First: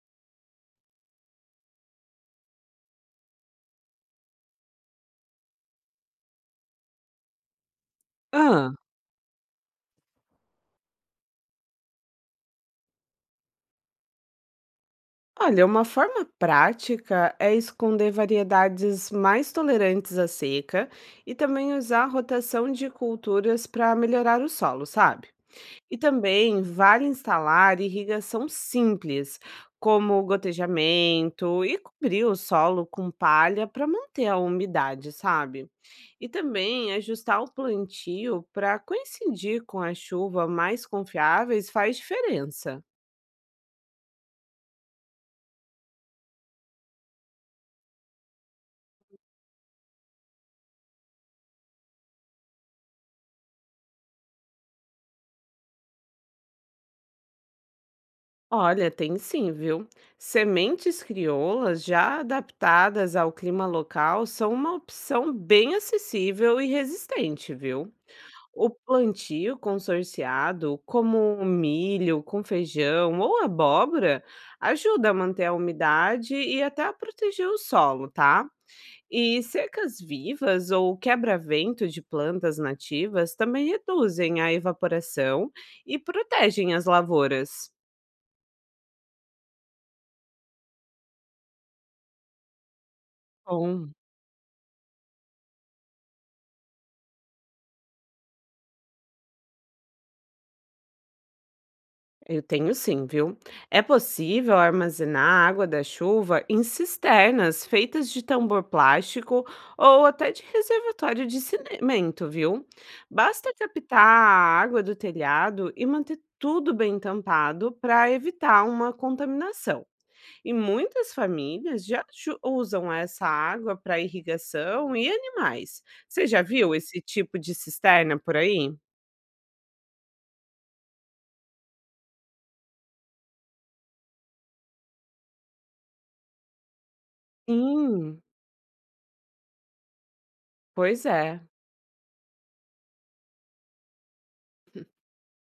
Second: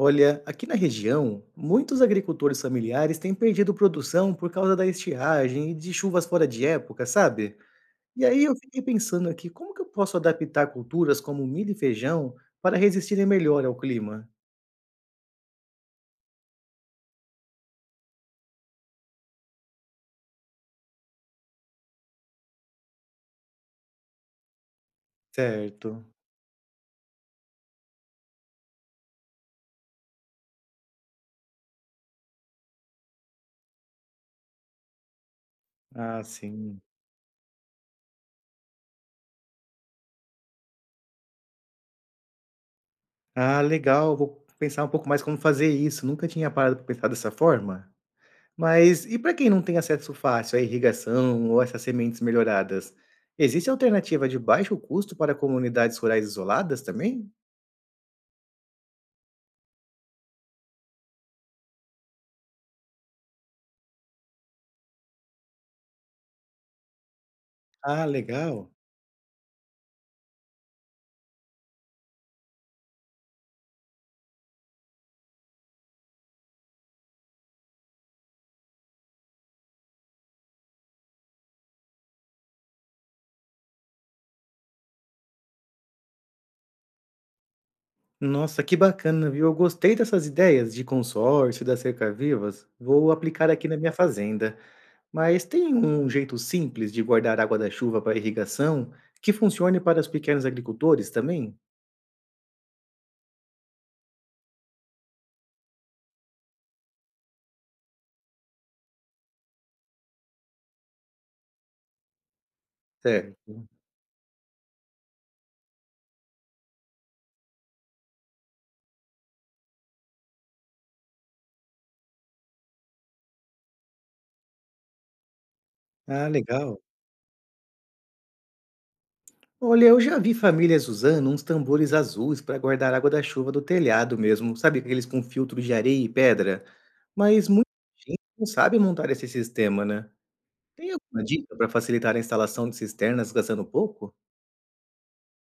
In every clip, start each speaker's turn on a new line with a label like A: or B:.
A: Olha, aqui na região, muitos agricultores familiares têm perdido produção por causa da estiagem e de chuvas fora de época, sabe? E aí eu
B: Ah,
A: fiquei pensando aqui, como que eu posso adaptar culturas como milho e feijão para resistirem melhor ao clima?
B: olha, uma forma prática é esconder variedades mais tolerantes à seca e também usar a rotação de culturas para melhorar o solo, sabe?
A: Certo.
B: E também vale instalar irrigação simples, como gotejamento, e cobrir o solo com palha para manter a umidade, sabe?
A: Ah,
B: E
A: sim.
B: também ajustar o plantio para coincidir com a chuva mais confiáveis faz diferença.
A: Ah, legal. Vou pensar um pouco mais como fazer isso. Nunca tinha parado para pensar dessa forma. Mas e para quem não tem acesso fácil à irrigação ou essas sementes melhoradas? Existe alternativa de baixo custo para comunidades rurais isoladas também?
B: Olha, tem sim, viu? Sementes crioulas já adaptadas ao clima local são uma opção bem acessível e resistente, viu?
A: Ah,
B: O
A: legal.
B: plantio consorciado, como o milho com feijão ou abóbora, ajuda a manter a umidade e até a proteger o solo, tá? E secas vivas ou quebra-vento de plantas nativas também reduzem a evaporação e protegem as lavouras.
A: Nossa, que bacana, viu? Eu gostei dessas ideias de consórcio, das cerca-vivas. Vou aplicar aqui na
B: Bom.
A: minha fazenda. Mas tem um jeito simples de guardar água da chuva para irrigação que funcione para os pequenos agricultores também?
B: Eu tenho sim, viu? É possível armazenar a água da chuva em cisternas feitas de tambor plástico ou até de reservatório de cimento, viu? Basta
A: Certo.
B: captar a água do telhado e manter tudo bem tampado para evitar uma contaminação. E muitas famílias já usam essa água para irrigação e animais. Você
A: Ah,
B: já viu
A: legal.
B: esse tipo de cisterna por aí?
A: Olha, eu já vi famílias usando uns tambores azuis para guardar água da chuva do telhado mesmo, sabe? Aqueles com filtro de areia e pedra. Mas muita gente
B: Sim,
A: não sabe montar esse sistema, né? Tem
B: pois
A: alguma
B: é.
A: dica para facilitar a instalação de cisternas gastando pouco?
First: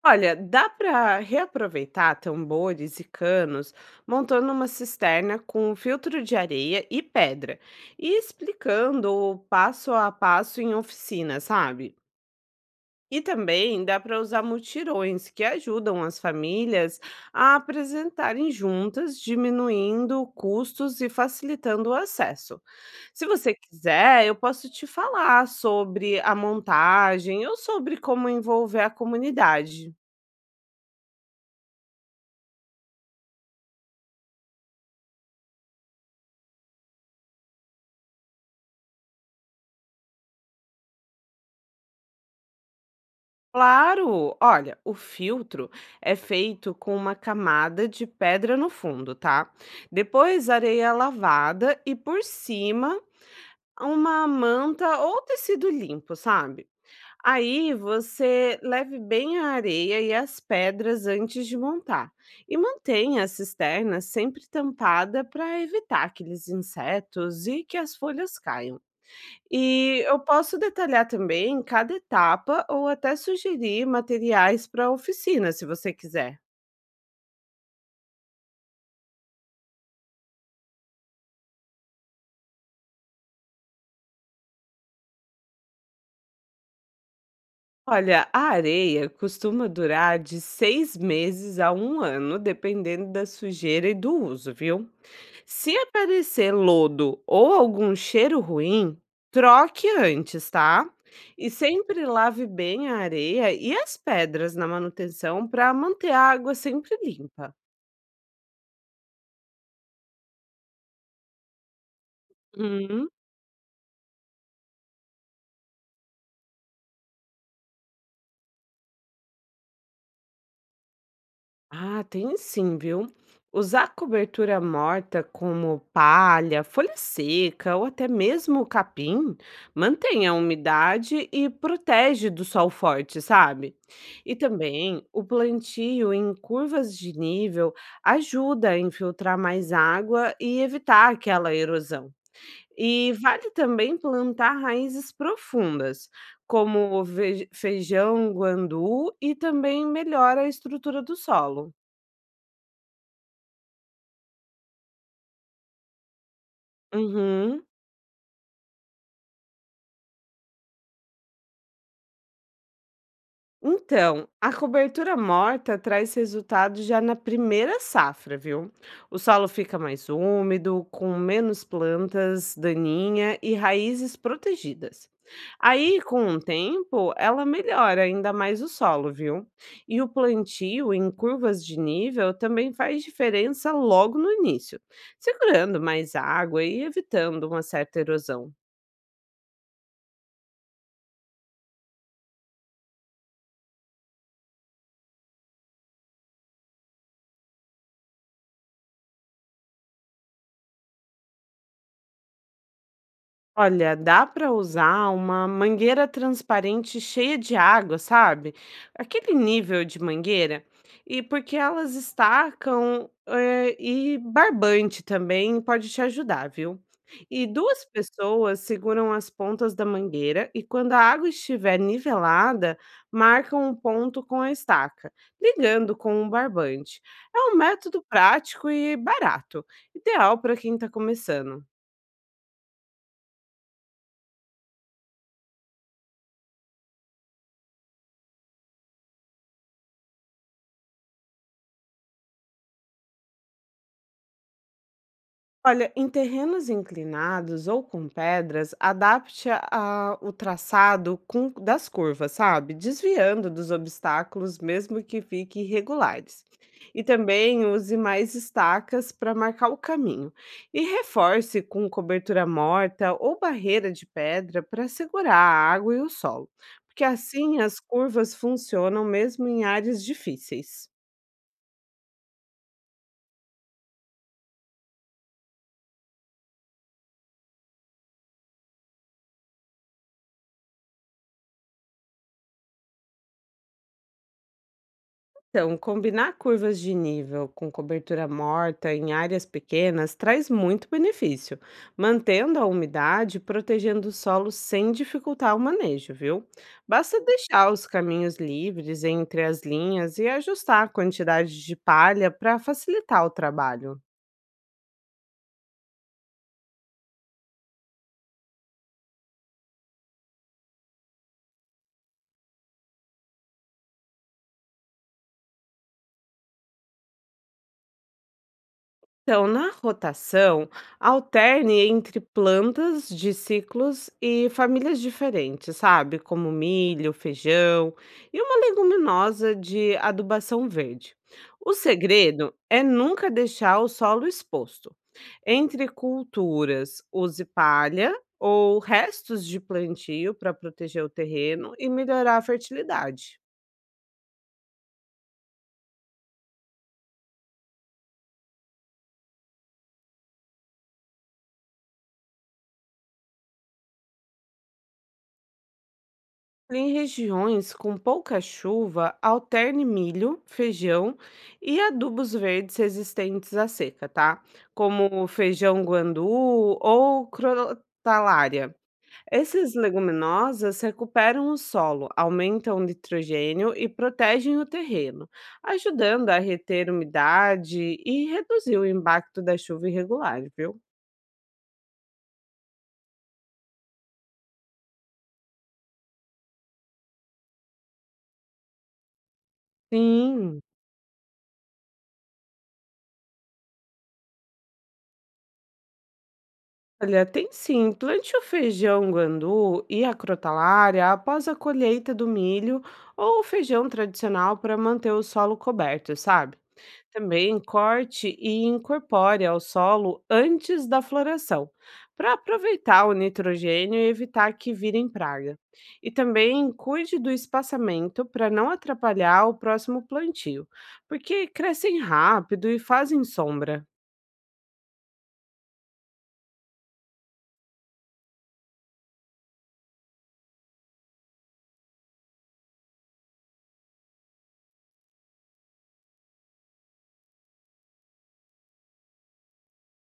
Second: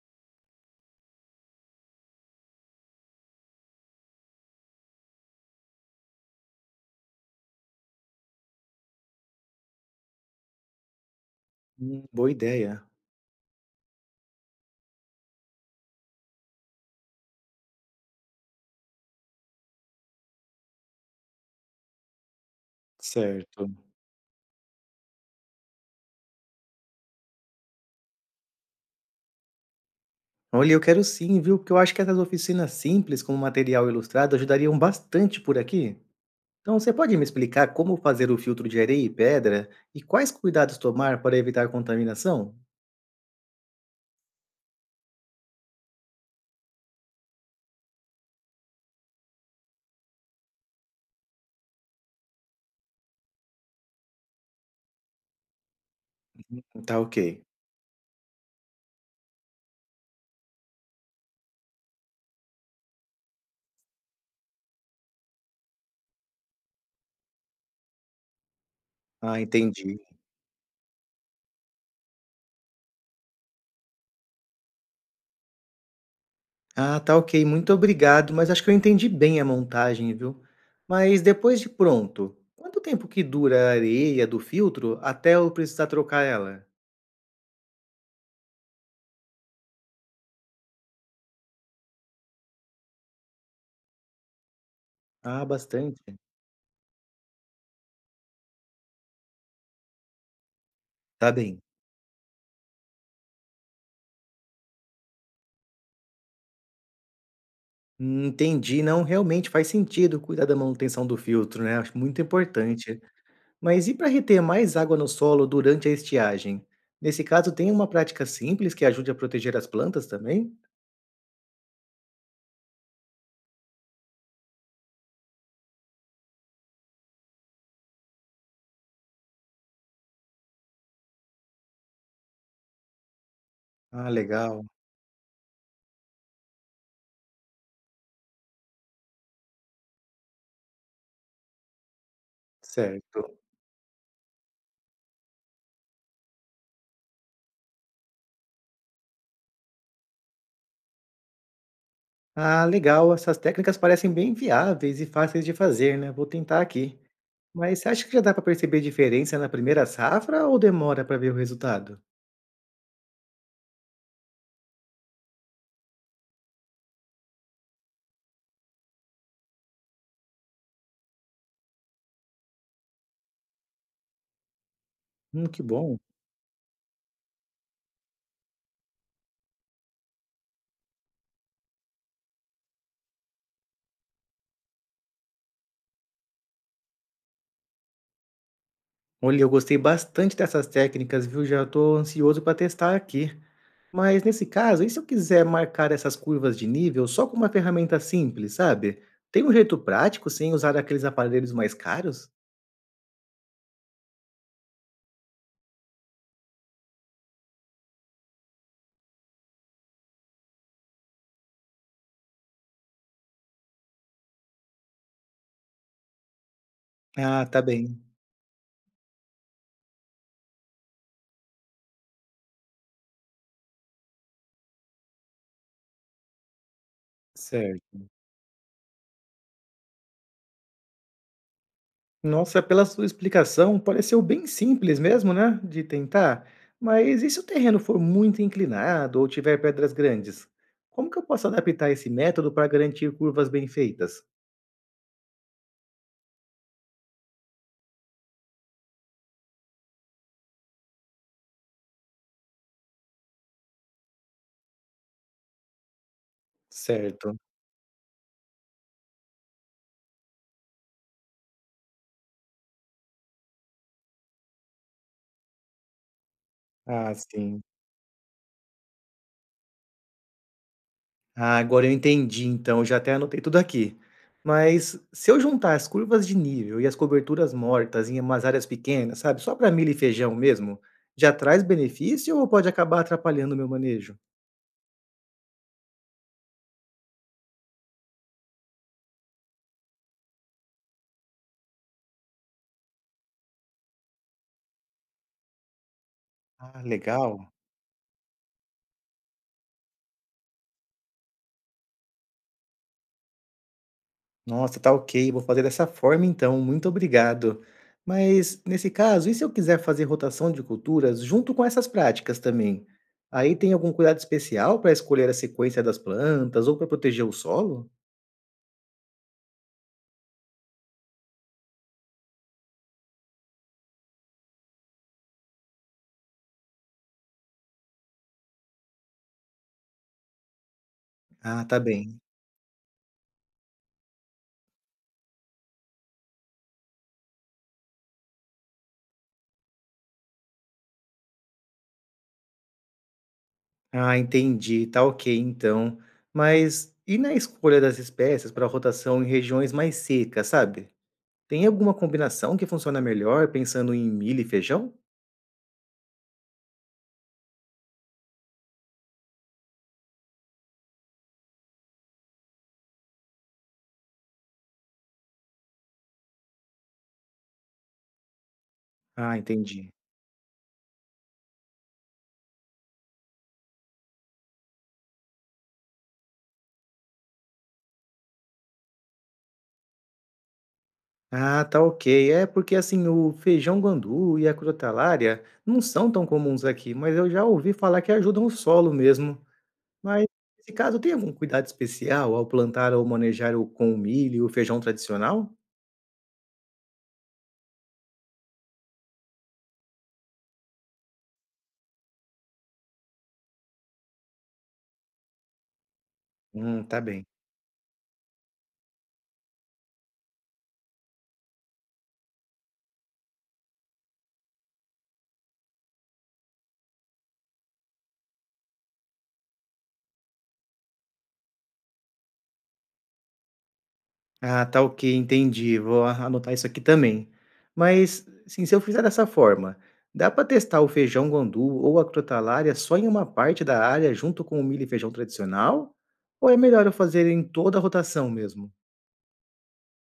B: Olha, dá para reaproveitar tambores e canos montando uma cisterna com filtro de areia e pedra e explicando o passo a passo em oficina, sabe?
A: Boa ideia.
B: E também dá para usar mutirões que ajudam as famílias a apresentarem juntas, diminuindo custos e facilitando o acesso. Se você
A: Certo.
B: quiser, eu posso te falar sobre a montagem ou sobre como envolver a comunidade.
A: Olha, eu quero sim, viu? Porque eu acho que essas oficinas simples com material ilustrado ajudariam bastante por aqui. Então, você pode me explicar como fazer o filtro de areia e pedra e quais cuidados tomar para evitar contaminação?
B: Claro! Olha, o filtro é feito com uma camada de pedra no fundo, tá? Depois areia lavada e por cima uma manta ou tecido limpo, sabe?
A: Tá ok.
B: Aí você leve bem a areia e as pedras antes de montar. E mantenha a cisterna sempre tampada para evitar aqueles insetos e que as folhas caiam.
A: Ah, entendi.
B: E eu posso detalhar também cada etapa ou até sugerir materiais para a oficina, se você quiser.
A: Ah, tá ok, muito obrigado, mas acho que eu entendi bem a montagem, viu? Mas depois de pronto, quanto tempo que dura a areia do filtro até eu precisar trocar ela?
B: Olha, a areia costuma durar de seis meses a um ano, dependendo da sujeira e do uso, viu?
A: Ah,
B: Se
A: bastante.
B: aparecer lodo ou algum cheiro ruim, troque antes, tá?
A: Tá
B: E
A: bem.
B: sempre lave bem a areia e as pedras na manutenção para manter a água sempre limpa.
A: Entendi. Não, realmente faz sentido cuidar da manutenção do filtro, né? Acho muito importante.
B: Uhum.
A: Mas e para reter mais água no solo durante a estiagem? Nesse caso, tem uma prática simples que ajude a proteger as plantas também?
B: Ah, tem sim, viu? Usar cobertura morta como palha, folha seca ou até mesmo capim mantém a umidade e protege do sol forte, sabe?
A: Ah,
B: E
A: legal.
B: também o plantio em curvas de nível ajuda a infiltrar mais água e evitar aquela erosão. E
A: Certo.
B: vale também plantar raízes profundas, como o feijão, guandu, e também melhora a estrutura do solo.
A: Ah, legal. Essas técnicas parecem bem viáveis e fáceis de fazer, né? Vou tentar aqui.
B: Uhum.
A: Mas você acha que já dá para perceber diferença na primeira safra ou demora para ver o resultado?
B: Então, a cobertura morta traz resultados já na primeira safra, viu? O solo fica mais úmido, com menos plantas daninha e raízes protegidas.
A: Que bom.
B: Aí, com o tempo, ela melhora ainda mais o solo, viu? E o plantio em curvas de nível também faz diferença logo no início, segurando mais água e evitando uma certa erosão.
A: Olha, eu gostei bastante dessas técnicas, viu? Já estou ansioso para testar aqui. Mas nesse caso, e se eu quiser marcar essas curvas de nível só com uma ferramenta simples, sabe? Tem um jeito prático sem usar aqueles aparelhos mais caros?
B: Olha, dá para usar uma mangueira transparente cheia de água, sabe? Aquele nível de mangueira. E porque elas estacam, e barbante também pode te ajudar, viu?
A: Ah,
B: E
A: tá
B: duas
A: bem.
B: pessoas seguram as pontas da mangueira e quando a água estiver nivelada, marcam um ponto com a estaca, ligando com um barbante. É um
A: Certo.
B: método prático e barato, ideal para quem está começando.
A: Nossa, pela sua explicação, pareceu bem simples mesmo, né? De tentar. Mas e se o terreno for muito inclinado ou tiver pedras grandes? Como que eu posso adaptar esse método para garantir curvas bem feitas?
B: Olha, em terrenos inclinados ou com pedras, adapte o traçado das curvas, sabe? Desviando dos obstáculos, mesmo que fiquem irregulares. E
A: Certo.
B: também use mais estacas para marcar o caminho. E reforce com cobertura morta ou barreira de pedra para segurar a água e o solo, porque
A: Ah,
B: assim
A: sim.
B: as curvas funcionam mesmo em áreas difíceis.
A: Ah, agora eu entendi, então, eu já até anotei tudo aqui. Mas se eu juntar as curvas de nível e as coberturas mortas em umas áreas pequenas, sabe, só para milho e feijão mesmo, já traz benefício ou pode acabar atrapalhando o meu manejo?
B: Então, combinar curvas de nível com cobertura morta em áreas pequenas traz muito benefício, mantendo a umidade e protegendo o solo sem dificultar o manejo, viu?
A: Ah,
B: Basta
A: legal.
B: deixar os caminhos livres entre as linhas e ajustar a quantidade de palha para facilitar o trabalho.
A: Nossa, tá ok, vou fazer dessa forma então, muito obrigado. Mas nesse caso, e se eu quiser fazer rotação de culturas junto com essas práticas também? Aí tem algum cuidado especial para escolher a sequência das plantas ou para proteger o solo?
B: Então, na rotação, alterne entre plantas de ciclos e famílias diferentes, sabe? Como milho, feijão e uma leguminosa de adubação verde.
A: Ah,
B: O
A: tá bem.
B: segredo é nunca deixar o solo exposto. Entre culturas, use palha ou restos de plantio para proteger o terreno e melhorar a fertilidade.
A: Ah, entendi. Tá ok, então. Mas e na escolha das espécies para rotação em regiões mais secas, sabe? Tem alguma combinação que funciona melhor pensando em milho e feijão?
B: Em regiões com pouca chuva, alterne milho, feijão e adubos verdes resistentes à seca, tá? Como feijão guandu ou crotalária.
A: Ah,
B: Esses
A: entendi.
B: leguminosas recuperam o solo, aumentam o nitrogênio e protegem o terreno, ajudando a reter umidade e reduzir o impacto da chuva irregular, viu?
A: Ah, tá ok. É porque assim, o feijão guandu e a crotalária não são tão comuns aqui, mas eu já ouvi falar que ajudam o solo mesmo. Mas
B: Sim.
A: nesse caso, tem algum cuidado especial ao plantar ou manejar o com o milho e o feijão tradicional?
B: Olha, tem sim. Plante o feijão guandu e a crotalária após a colheita do milho ou o feijão tradicional para manter o solo coberto, sabe?
A: Tá bem.
B: Também corte e incorpore ao solo antes da floração, para aproveitar o nitrogênio e evitar que virem praga. E também cuide do espaçamento para não atrapalhar o próximo plantio, porque crescem rápido e fazem sombra.
A: Ah, tá ok, entendi. Vou anotar isso aqui também. Mas, assim, se eu fizer dessa forma, dá para testar o feijão guandu ou a crotalária só em uma parte da área junto com o milho e feijão tradicional? Ou é melhor eu fazer em toda a rotação mesmo?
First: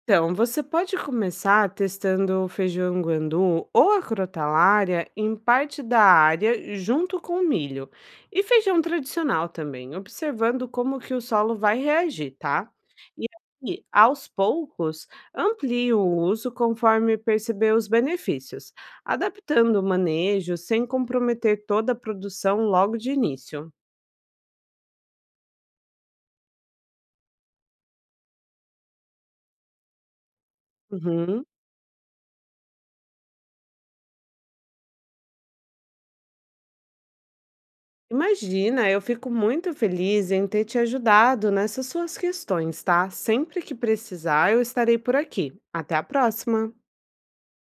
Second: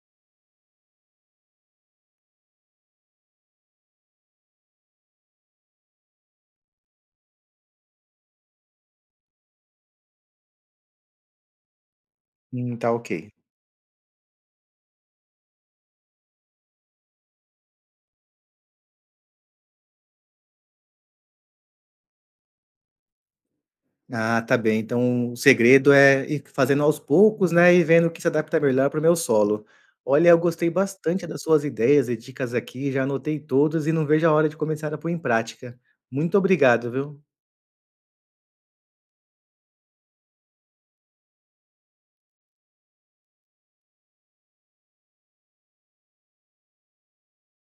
B: Então, você pode começar testando o feijão guandu ou a crotalária em parte da área junto com o milho e feijão tradicional também, observando como que o solo vai reagir, tá?
A: Tá ok.
B: E aí, aos poucos, amplie o uso conforme perceber os benefícios, adaptando o manejo sem comprometer toda a produção logo de início.
A: Ah, tá bem. Então, o segredo é ir fazendo aos poucos, né, e vendo o que se adapta melhor para o meu solo. Olha, eu gostei bastante das
B: Uhum.
A: suas ideias e dicas aqui, já anotei todas e não vejo a hora de começar a pôr em prática. Muito obrigado, viu?
B: Imagina, eu fico muito feliz em ter te ajudado nessas suas questões, tá? Sempre que precisar, eu estarei por aqui. Até a próxima!